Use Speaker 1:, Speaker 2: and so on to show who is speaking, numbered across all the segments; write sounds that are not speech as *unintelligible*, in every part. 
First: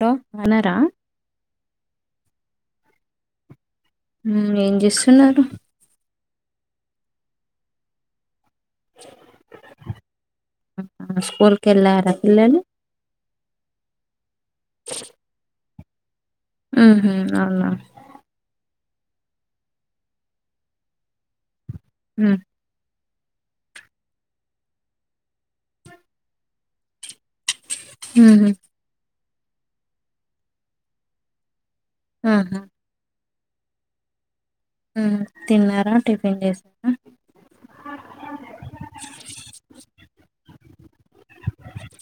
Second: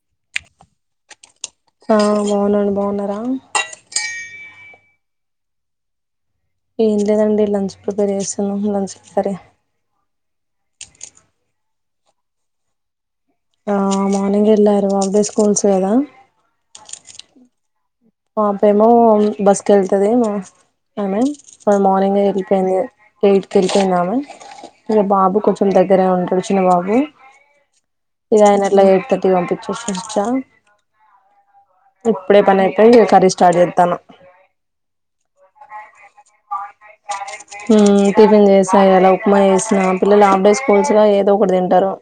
Speaker 1: హ అనరా
Speaker 2: బావున్నారా
Speaker 1: ఏం చేస్తున్నారు
Speaker 2: ఎందోనండి లంచ్ ప్రిపేర్ చేసి లంచ ప్రిపేర్
Speaker 1: స్కూల్ కి వెళ్ళారా పిల్లలు
Speaker 2: ఆ మార్నింగ్ వెళ్ళారు అదే స్కూల్స్ కదా
Speaker 1: ఉహూ అలా
Speaker 2: పాపేమో బస్కి వెళ్తుది ఆమె మ మార్నింగ్
Speaker 1: మ్మ్
Speaker 2: వెళ్ళిపోయింది బయటికి వెళ్తున్నాం ఇంక బాబు కొంచెం దగ్గర ఉంటడు చిన్న బాబు ఇక
Speaker 1: ఊహూ
Speaker 2: ఆయనెట్ల ఎయిట్ తర్టీ పంపించొచ్చా ఇప్పుడే
Speaker 1: ఆహా
Speaker 2: పని అయితే కర్రీ స్టార్ట్ చేస్తాను
Speaker 1: హ్మ్మ్ తిన్నార టిఫిన్ చేసారా
Speaker 2: టిఫిన్ చేసాము ఇయ్యాల ఉప్మా చేసినా పిల్లలు ఆ స్కూల్స్ ఏదో ఒకటి తింటారు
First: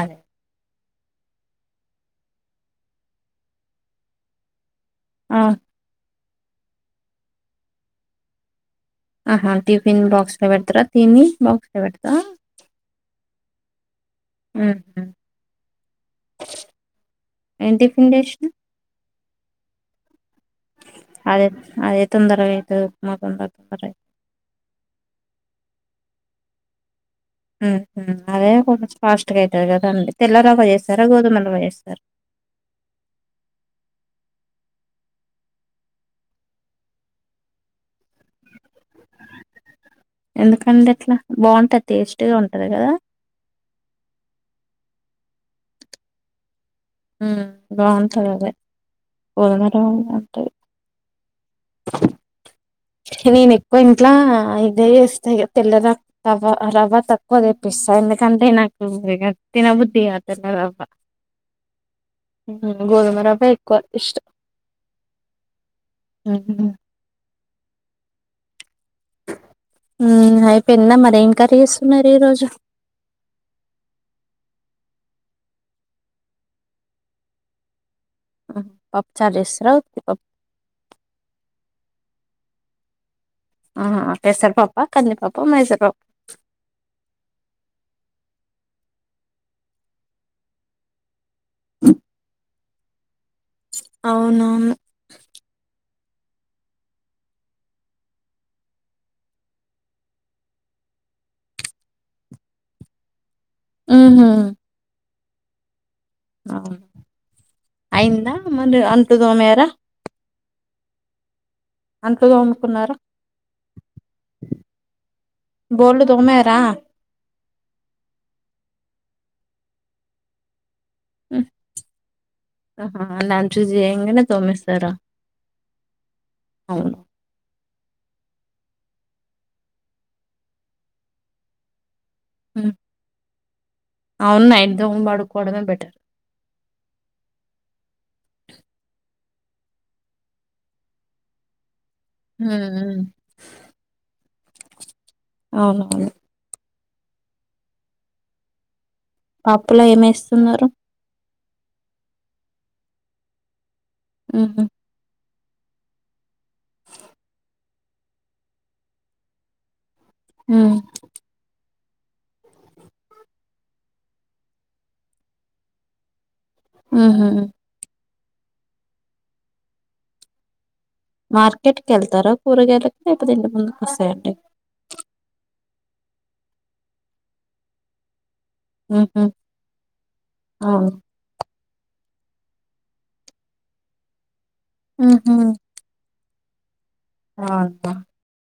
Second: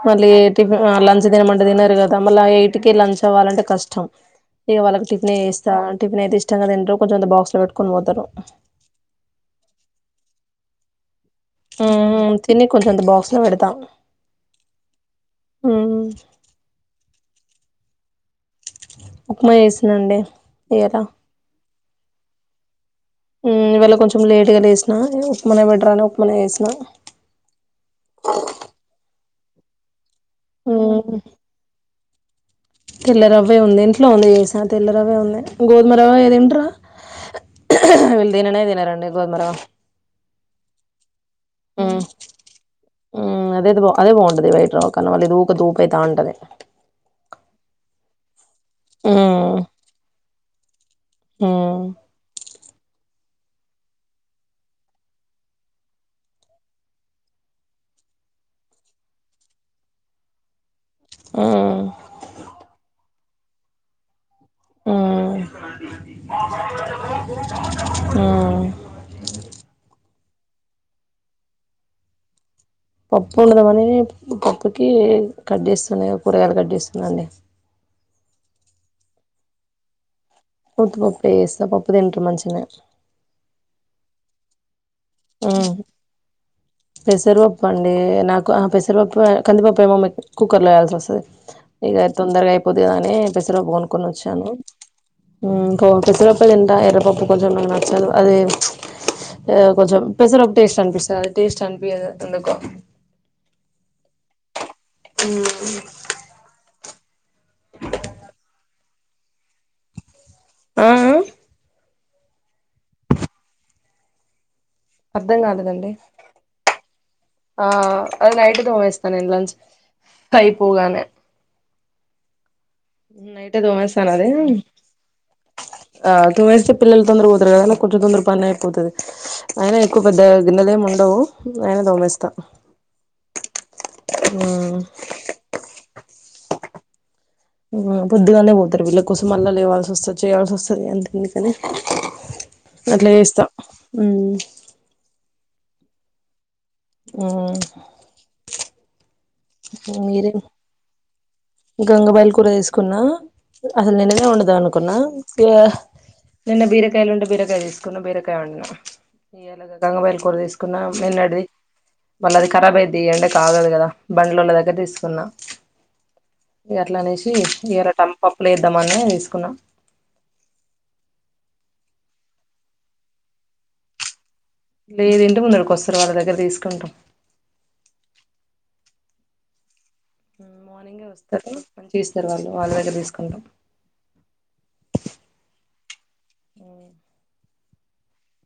Speaker 1: అదే
Speaker 2: దాంట్లో *unintelligible* లంచ్ తినమంటే తినర్ కదా మళ్ళీ ఎయిట్కి లంచ్ అవ్వాలంటే కష్టం ఇక వాళ్ళకి టిఫిన్
Speaker 1: ఆ
Speaker 2: ఇస్తా టిఫిన్ అయితే ఇష్టం గా తింటారు కొంచం బాక్స్ లో పెట్టుకొని పోతారు
Speaker 1: ఆహా టిఫిన్ బాక్స్ పెడతారా తిని బాక్స్ లో పెడతారా
Speaker 2: తిని కొంచం అంత బాక్స్ లో పెడతాం
Speaker 1: ఊహూ
Speaker 2: హ్మ్మ్
Speaker 1: ఎం టిఫిన్ తెచ్చి
Speaker 2: ఉప్మా చేసినండీ
Speaker 1: అదే అదే తొందరగయితది
Speaker 2: ఊ ఇవాళ కొంచం లేటుగా లేసినా ఉప్మా నే బెటరని ఉప్మా నే చేసిన
Speaker 1: ఉ హు అదే కొంచం ఫాస్టుగా అయితది కదండీ తెల్ల రవ్వ చేస్తర గోధుమల రవ్వ చేస్తర
Speaker 2: తెల్లరవ్వే ఉంది ఇంట్లో ఉంది చేసా తెల్లరవ్వే ఉంది గోధుమ రవ్వ తింటరా వీళ్ళు తిననే తినరండీ గోధమరవ్వ
Speaker 1: ఎందుకండీ అట్ల బాగుంటది
Speaker 2: ఉమ్
Speaker 1: టేస్టీగా ఉంటది గదా
Speaker 2: ఉమ్ అదే అదే బాగుంటది బయట రవ్వ కన్న మళ్ల ఇది ఊక దూప అయితాంటది
Speaker 1: ఉ బాగుంటది అదే గోదుమరవ్వ బాగుంటది
Speaker 2: ఊ
Speaker 1: నేను ఎక్కువ ఇంట్లా ఇదే చేస్తా ఇగ తెల్లర రవ్వ రవ్వ తక్కువ తెప్పిస్తా స ఎందు కంటే నాకూ తినబుద్ధి కాదు తెల్లరవ్వ
Speaker 2: ఉమ్
Speaker 1: గోదుమరువ్వే ఎక్కువ ఇష్టం
Speaker 2: ఊ ఊ
Speaker 1: ఊ అయిపోయింద మరి ఏం కర్రీ చేస్తున్నరు ఈ రోజు
Speaker 2: పప్పొండుదమనీ పప్పుకీ కట్ చేస్తున్నా కూరగాయలు కట్ చేస్తున్నా అండీ
Speaker 1: పప్పుచార్ చేస్తార ఉత్తి పప్పు
Speaker 2: ఉత్తి పప్పే చేస్త పపుదింటరు మంచినే
Speaker 1: ఆహా పెసర్ పప్పా కందిపప్పా మైసూర్ పప్
Speaker 2: పెసర్పప్పు అండీ నాకు ఆ పెసర్పప్పు కందిపప్పు ఏమో మీ కుక్కర్ లో వేయాల్సి వస్తుంది ఇగ తొందరగా అయిపోద్ది గదా అనీ పెసరపప్పు గొనుక్కొని వచ్చానూ
Speaker 1: అవునవును
Speaker 2: ఊ పిసర్పప్పేదింటా ఎర్రపప్పు కొంచం నాకు నచ్చదు అదే ఎదో కొంచం పెసర్పప్పు టేస్ట్ అనిపిస్తది అది టేస్ట్ అనిపీయదు ఎందుకో
Speaker 1: ఉమ్ హు
Speaker 2: ఊ
Speaker 1: అవును అయిందా ముందు అంట్లు తోమారా
Speaker 2: ఆఆ
Speaker 1: అంట్లు తోముకున్నార
Speaker 2: అర్ధం కాలేదండీ ఆ అది నైట్ తోమేస్ అ నేన్ లంచ్ అయిపోగానే
Speaker 1: ఉ ఆహా లంచ్
Speaker 2: నైటే తోమేస్తాను
Speaker 1: చేయంగనే
Speaker 2: అది
Speaker 1: తోమేస్తారా
Speaker 2: ఆ తోమేస్తే పిల్లలు
Speaker 1: అవును
Speaker 2: తొందర పోతరు గదా కొంచం తొందర పనైపోతది ఐనా ఎక్కువ పెద్దగ గిన్నెలేం ఉండవూ ఐనా దోమేస్ త్త
Speaker 1: అవును నైట్ తోమి పడుకోవడమే బెటర్
Speaker 2: పొద్దుగానే పోతరు వీళ్ళ కోసం మల్ల లేవాల్సి వస్తది చేయాల్సి వస్తది ఎందు అందుకనే
Speaker 1: హ్మ్. హ్మ్.
Speaker 2: అట్ల చేస్త ఊ
Speaker 1: అవునువును
Speaker 2: ఉమ్
Speaker 1: పప్పులో ఏమేస్తున్నరు
Speaker 2: గంగ వాయిల్ కూర తీసుకున్నా అసలు నిన్ననే వండుదం
Speaker 1: ఉహు
Speaker 2: అనుకున్నా బియా నిన్న బీరకాయలు ఉంటే బీరకాయ తీసుకున్నా బీరకాయ వండిన ఇయ్యాల గ గంగవాయిల్ కూర
Speaker 1: ఉమ్
Speaker 2: తీసుకున్నా నిన్నడిది వాళ్ళది ఖరాబ్ అయిది ఎండకు ఆగదు గ దా బండ్లోడ్ల దగ్గర తీసుకున్న ఇగ అట్ల
Speaker 1: ఉహు
Speaker 2: అనేసీ ఎర టంపప్పుల ఎద్దామని తీసుకున్న
Speaker 1: మార్కెట్ కి వెళ్తారా కూరగాయలలకు లేపోతే ఇంటి ముందుకు వస్తాయండీ
Speaker 2: లేదు ఇంటి ముందటికి వస్తరు వాళ్ళ దగ్గర తీసుకుంటం
Speaker 1: ఉమ్ హు
Speaker 2: మార్నింగే వస్తారు మంచిగా ఇస్తారు వాళ్ళు వాళ్ళ దగ్గర తీసుకుంటం
Speaker 1: ఉమ్ హు
Speaker 2: ఆహ్
Speaker 1: *inaudible*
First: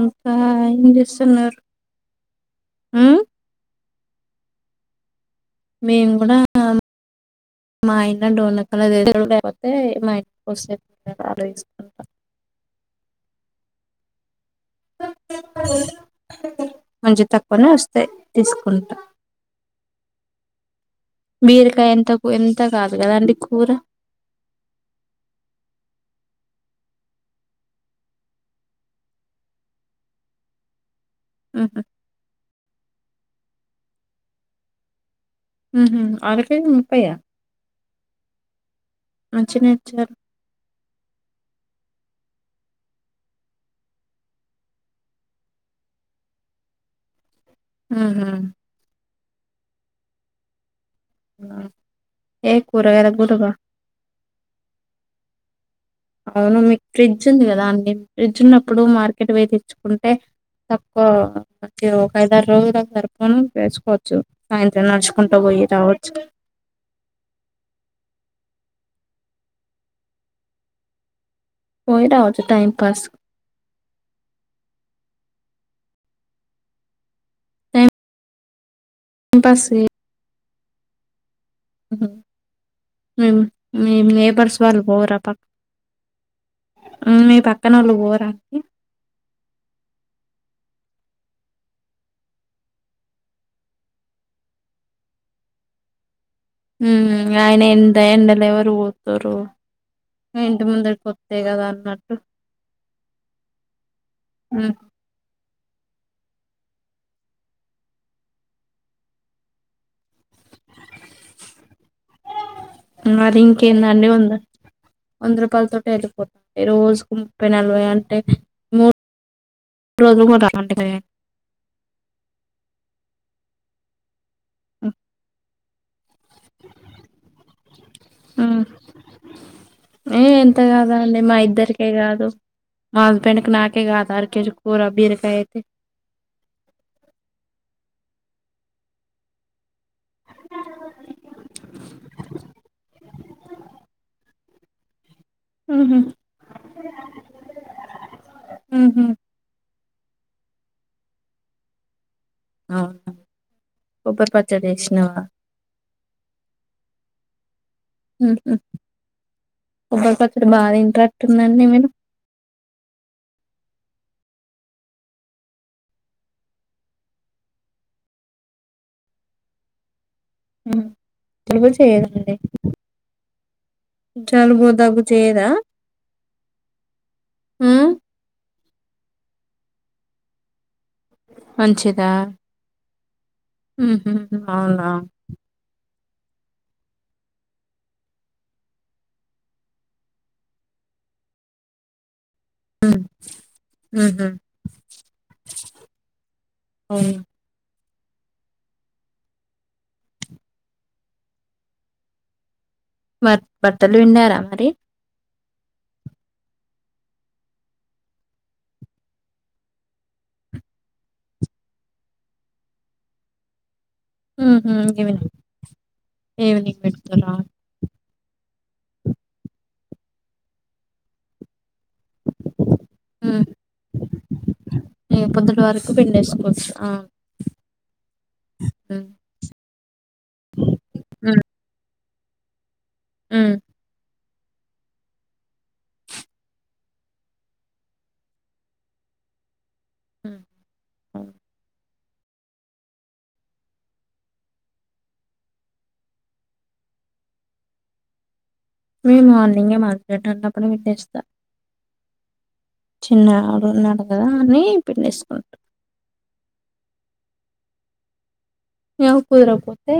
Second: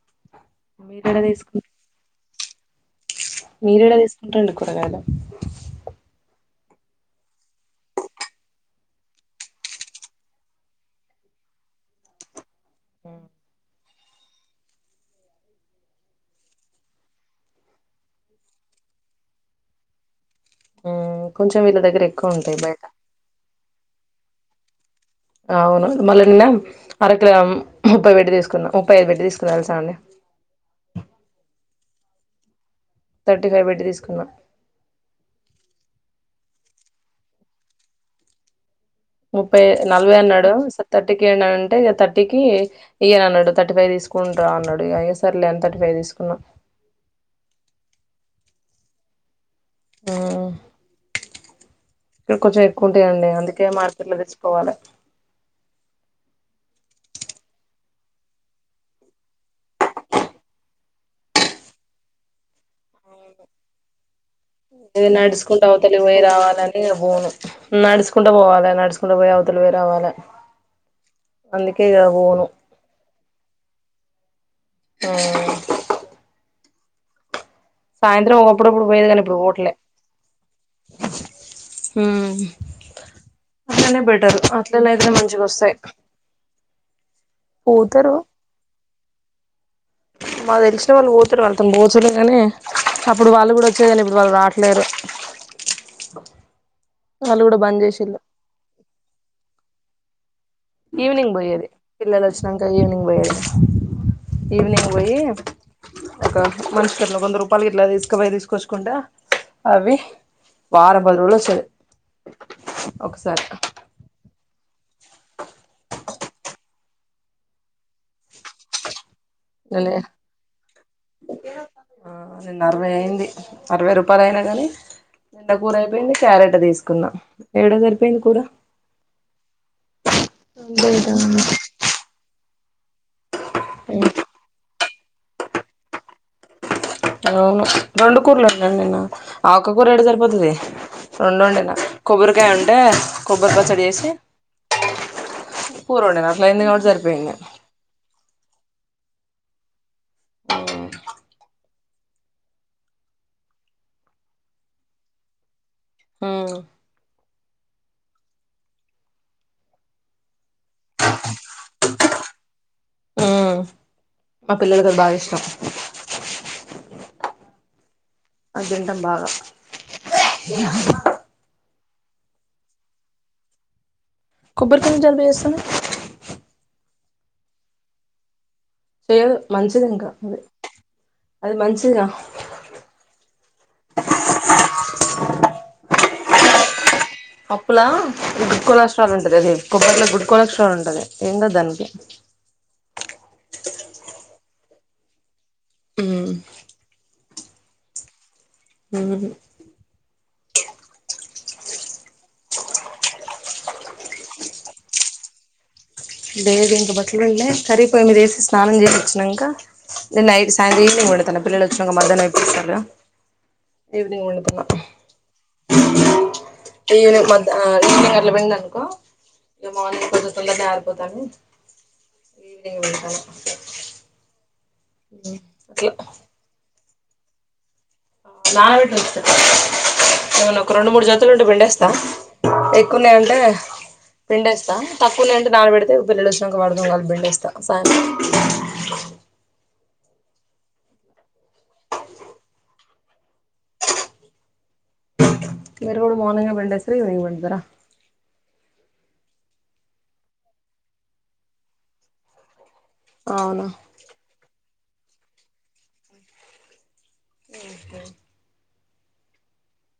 Speaker 1: ఇంకా
Speaker 2: మీరేడ
Speaker 1: ఏంచేస్తున్నారు
Speaker 2: తీసుకు
Speaker 1: ఆ
Speaker 2: మీరు ఏడ తీసుకుంటరండి కూరగాయలు
Speaker 1: మేము కూడా ఆమ్ మా ఆయన డోర్నకల్లో *unintelligible* లేకపోతే మా అక్క వస్సే కూరగాయలు తీసుకుంటా
Speaker 2: హ్మ్
Speaker 1: *inaudible* మంచి తక్కువనే వస్తాయి తీసుకుంటా
Speaker 2: కొంచెం వీళ్ళ
Speaker 1: బీరకాయ
Speaker 2: దగ్గర
Speaker 1: ఎంతకు
Speaker 2: ఎక్కువ ఉంటాయి
Speaker 1: ఎంత
Speaker 2: బయట
Speaker 1: కాదు కదండి కూర
Speaker 2: అవును మళ్ళీ నిన్న అరకిలా ముప్పై పెట్టి తీసుకున్నా ముప్పైఐదు పెట్టి తీసుకున్న తెలుసా అండి.
Speaker 1: మ్మ్ హ్
Speaker 2: థర్టీఫైవ్ పెట్టి తీసుకున్నా
Speaker 1: మ్మ్ హు అరకేజి ముప్పైయా
Speaker 2: ముప్పై
Speaker 1: మంచినే ఇచ్చారు
Speaker 2: నలభై అన్నాడు సరే థర్టీకియ్యండి అనం టే థర్టీకి ఇయ్యనన్నడు థర్టీఫైవ్ తీసుకుంటా అన్నాడు ఇగ సర్లే అని థర్టీఫైవ్ తీసుకున్నా.
Speaker 1: మ్మ్ హుం
Speaker 2: ఆ ఇక్కడ
Speaker 1: ఏ
Speaker 2: కొంచెం
Speaker 1: కూరగాయలకు
Speaker 2: ఎక్కువుంటయండి
Speaker 1: కూడా
Speaker 2: అందుకే మార్కెట్ లో తెచ్చుకోవాలె
Speaker 1: అవును మీకు ఫ్రిడ్జ్ ఉంది కదా అండి ఫ్రిడ్జ్ ఉన్నప్పుడు మార్కెట్ వోయి తెచ్చుకుంటే తక్కువ అంటే ఒక ఐదారు రోజులకు సరిపోను తెచ్చుకో
Speaker 2: ఇది నడుచుకుంట అవుతలికి వోయిరావాలని ఇగ పోను నడుచుకుంట వోవాలని నడుచుకుంట వోయి అవతలికి వోయి రావాల అందుకే ఇగ
Speaker 1: పోయి రావచ్చు
Speaker 2: వోను
Speaker 1: టైం పాస్
Speaker 2: ఆ
Speaker 1: టైం
Speaker 2: సాయంత్రం అప్పుడప్పుడు పోయేది గాని ఇప్పుడు
Speaker 1: పాస్
Speaker 2: పోవట్లే
Speaker 1: హుహు.
Speaker 2: హుమ్
Speaker 1: మీ మీ
Speaker 2: అలానే బెటరు
Speaker 1: నేబర్స్ వాళ్ళు
Speaker 2: అట్లన్నైతేనే
Speaker 1: పోరా పక్క
Speaker 2: మంచిగొస్సయి
Speaker 1: మీ పక్కనోళ్ళు పోరా అండి
Speaker 2: మాకు తెలిసిన వాళ్ళు పోతారు వాళ్ళతోని పోవచ్చులే కానీ అప్పుడు వాళ్ళు కూడా వచ్చేది కానీ ఇప్పుడు వాళ్ళు రాట్లేరు
Speaker 1: హుమ్
Speaker 2: వాళ్ళు కూడా
Speaker 1: ఆయిన
Speaker 2: బంద్
Speaker 1: ఎంత
Speaker 2: చేసిళ్ళు
Speaker 1: ఎండల ఎవరు పోతురు
Speaker 2: ఈవినింగ్ పోయేది పిల్లలు వచ్చినంక ఈవినింగ్ పోయేది
Speaker 1: హ్మ్.
Speaker 2: ఈవినింగ్ పొయ్యి ఇక మనిషికట్ల వంద రూపాయలు గట్లా తీసుకపోయి తీసుకొచ్చుకుంట అవి వారం పది రోజులొస్తది
Speaker 1: మరి
Speaker 2: ఒకసారి
Speaker 1: ఇంకేందండి ఉంది వంద రూపాయల తోటి ఎల్లిపోత్ రోజుకు ముప్పై నలభై అంటే మూడు
Speaker 2: లే
Speaker 1: రోజులు కూడా రావంట కదా
Speaker 2: ఆ నిన్న అరవై అయింది అరవై రూపాయలు అయిన కానీ *unintelligible* కూర అయిపోయింది క్యారెట్ తీసుకున్న ఏడ సరిపోయింది కూర
Speaker 1: ఏ ఎంత కాదండి మా ఇద్దరికే కాదు నా హస్బెండ్కు నాకే కాదు అరకేజి కూర బీరకాయైతే
Speaker 2: అవును రెండుకూర్లు వద్దండీ నాకు ఆక్ ఒక్కకూరేట్ట సరిపోతది రెండొండిన కొబ్బరికాయ ఉంటే కొబ్బరి పచ్చడి చేేసి కూర వండిన అట్లా వండిన కాబట్టి సరిపోయింది
Speaker 1: ఊహు
Speaker 2: అవ్వ
Speaker 1: అవ్ కొబ్బరి పచ్చడి చేసినావ
Speaker 2: అవునూ
Speaker 1: ఊహు కొబ్బరి పచ్చడి బాగా ఇంట్రక్ట్ ఉందండి మీరు
Speaker 2: ఉమ్ మా పిల్లలకి అది బాగా ఇష్టం అది తింటం బాగా
Speaker 1: చేదండి జలుబు
Speaker 2: కొబ్బరికాయ
Speaker 1: దగ్గు
Speaker 2: జలుబు
Speaker 1: చేయదా
Speaker 2: చేస్తాను
Speaker 1: ఉ
Speaker 2: చేయదు మంచిది ఇంకా అదే
Speaker 1: మంచిదా ఊ హు అవునా
Speaker 2: పప్పులా గుడ్ కొలాస్ట్రాల్ ఉంటది అది కొబ్బరిలో గుడ్ కొలాస్ట్రాల్ ఉంటది ఏంటదు దానికి
Speaker 1: అ ఊ హ
Speaker 2: ఉ
Speaker 1: ఉ
Speaker 2: ఉ హ
Speaker 1: వ బట్టలు పిండరా మరి
Speaker 2: లేేది ఇంక బట్టలు పిండి కర్రీ పోయి మీదేసి స్నానం చేసి వచ్చినాక నే నైట్ స్నానం చేయలేదు తన పిల్లలు వచ్చిన మధ్యాహ్నం అయిపోతాందా ఈవినింగ్ ఈవినింగ్
Speaker 1: ఈవినింగ్ పెడతారా
Speaker 2: బట్టలు పిండివనుకో ఇ మార్నింగ్ తొందరనే ఆరిపోతండి ఈవినింగ్
Speaker 1: హ్మ్ పొద్దుటి వరకు
Speaker 2: అట్లా
Speaker 1: పిండేసుకోవచ్చు
Speaker 2: నానబెట్టిన
Speaker 1: హ్మ్
Speaker 2: ఉంచుతారా ఏమన ఒక రెండు మూడు జతలు ఉండి పిం డేస్తా ఎక్కువన్నాయ అంటే
Speaker 1: హ్మ్
Speaker 2: పిండేస్తా తక్కువనే అంటే నాన పెడితే పిల్లలు వాటితో కలిపి పిండేస్తా సాయంత్రం ఫ్యాన్ సౌండ్
Speaker 1: ఉ ఉ
Speaker 2: మీరు కూడా మార్నింగ్ పిండస్తారా ఈవినింగ్ పిండేస్తారు
Speaker 1: మే మార్నింగే హస్బెండ్ అన్నప్పుడు పిండేస్తా చిన్నాడు
Speaker 2: అవునా
Speaker 1: ఉన్నాడు కదా అని పిండేసుకుంటా
Speaker 2: ఉ హు
Speaker 1: ఈ గ కుదరపోతే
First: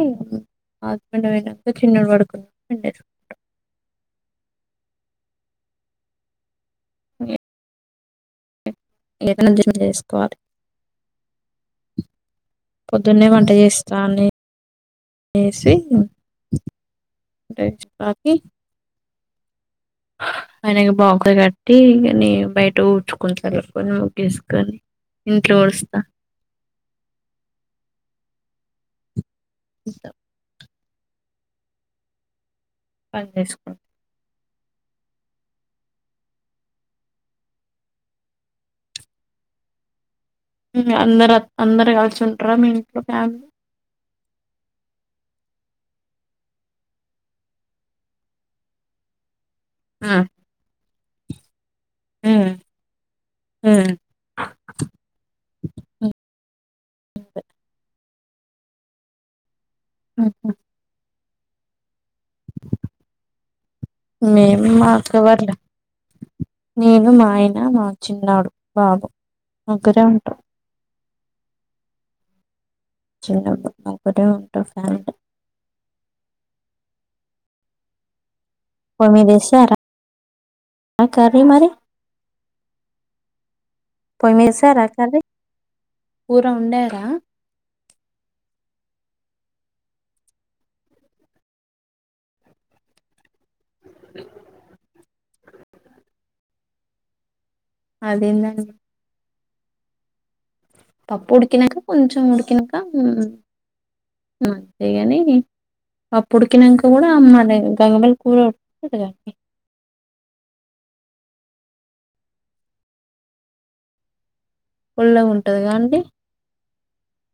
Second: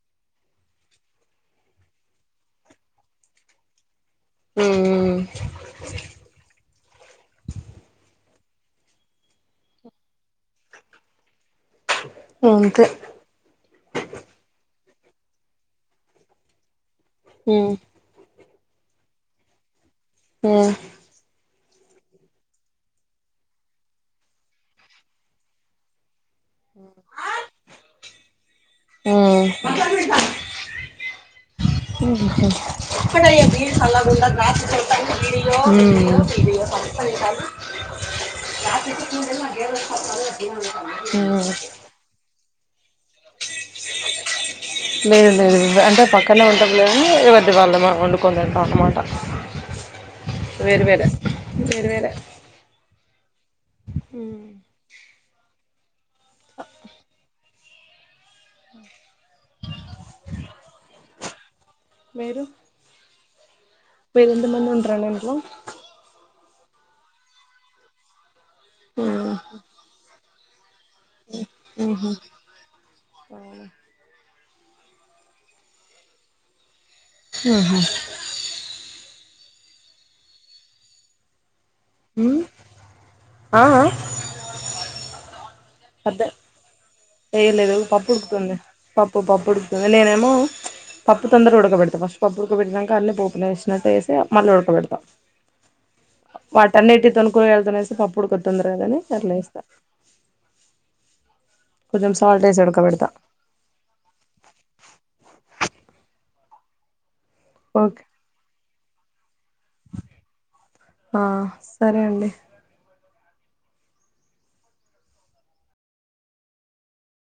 Speaker 1: హస్బెండ్ పోయినాక చిన్నోడు పడుకున్నా పిండేసుకుంటా
Speaker 2: ఉ
Speaker 1: ఏడైనా జడ చేసుకోవాలి
Speaker 2: అంతే
Speaker 1: పొద్దున్నే వంట చేస్తా అనేసి అ
Speaker 2: ఉమ్
Speaker 1: బకె
Speaker 2: ఉమ్
Speaker 1: అనకి బాగు క అ కాని బయట ఊడ్చుకుని ముగ్గు వేసుకొని ఇంట్లో ఉడుస్తా
Speaker 2: ఉ
Speaker 1: వస్తాం
Speaker 2: ఉ
Speaker 1: పని
Speaker 2: ఒక్కటైనా
Speaker 1: చేసుకుంటా
Speaker 2: బీరు సల్లగా ఉండదా కంపల్సరీ వీడియో ఊ కంపల్సరీ వీడియో రాత్రి
Speaker 1: అందరు అందరు కలిసి ఉంటారా మీ ఇంట్లో ఫ్యామిలీ
Speaker 2: లేదు లేదు అంటే పక్కనే ఉంటా కానీ ఎవరిది వాళ్ళ వండుకొని తింటాం అన్నమాట
Speaker 1: ఆ!
Speaker 2: వేరు వేర వేరు వేర
Speaker 1: హ్మ్. హ్మ్.
Speaker 2: ఉ
Speaker 1: బే ఉ హా
Speaker 2: మీరు మీరెంత
Speaker 1: మేము
Speaker 2: మంది ఉంటారండి
Speaker 1: అక్క
Speaker 2: ఇంట్లో
Speaker 1: వాళ్లు నేను మా ఆయన మా చిన్నాడు బాబు ముగ్గరే ఉంటాం
Speaker 2: ఉ హా
Speaker 1: చిన్నబ్బ ఒకటే ఉంటా పాంట్
Speaker 2: ఆహా
Speaker 1: మీరు చేశారా కర్రీ మరి
Speaker 2: హ్మ్మ్ ఆ ఆ
Speaker 1: పొయ్యి మీద ఏసారా కర్రీ కూర వండరా
Speaker 2: చేయలేదు పప్పు ఉడుకుతుంది. పప్పు పప్పు ఉడుకుతుంది నేనేమో పప్పు తొందరగా ఉడకబెడతా. ఫస్ట్ పప్పు ఉడకబెట్టినాక, అన్ని పోపున వేసినట్టుయేసి మళ్ళీ ఉడక పెడతా. వాటన్నిటితోను వెళ్తనేస్తే పప్పు ఉడకదు
Speaker 1: అదేందండి
Speaker 2: తొందరగా అనీ అట్లా చేస్తా
Speaker 1: పప్పు డు ఉడికినక కొంచెం ఉడికినక
Speaker 2: ఉడకబెడతా
Speaker 1: హమ్ అంతేగాని పుడికినంక కూడా అమ్ నాడ
Speaker 2: ఓకే
Speaker 1: గంగమలి కూరడు కా
Speaker 2: ఆ సరే అండి
Speaker 1: పుల్లగ ఉంటది కాండి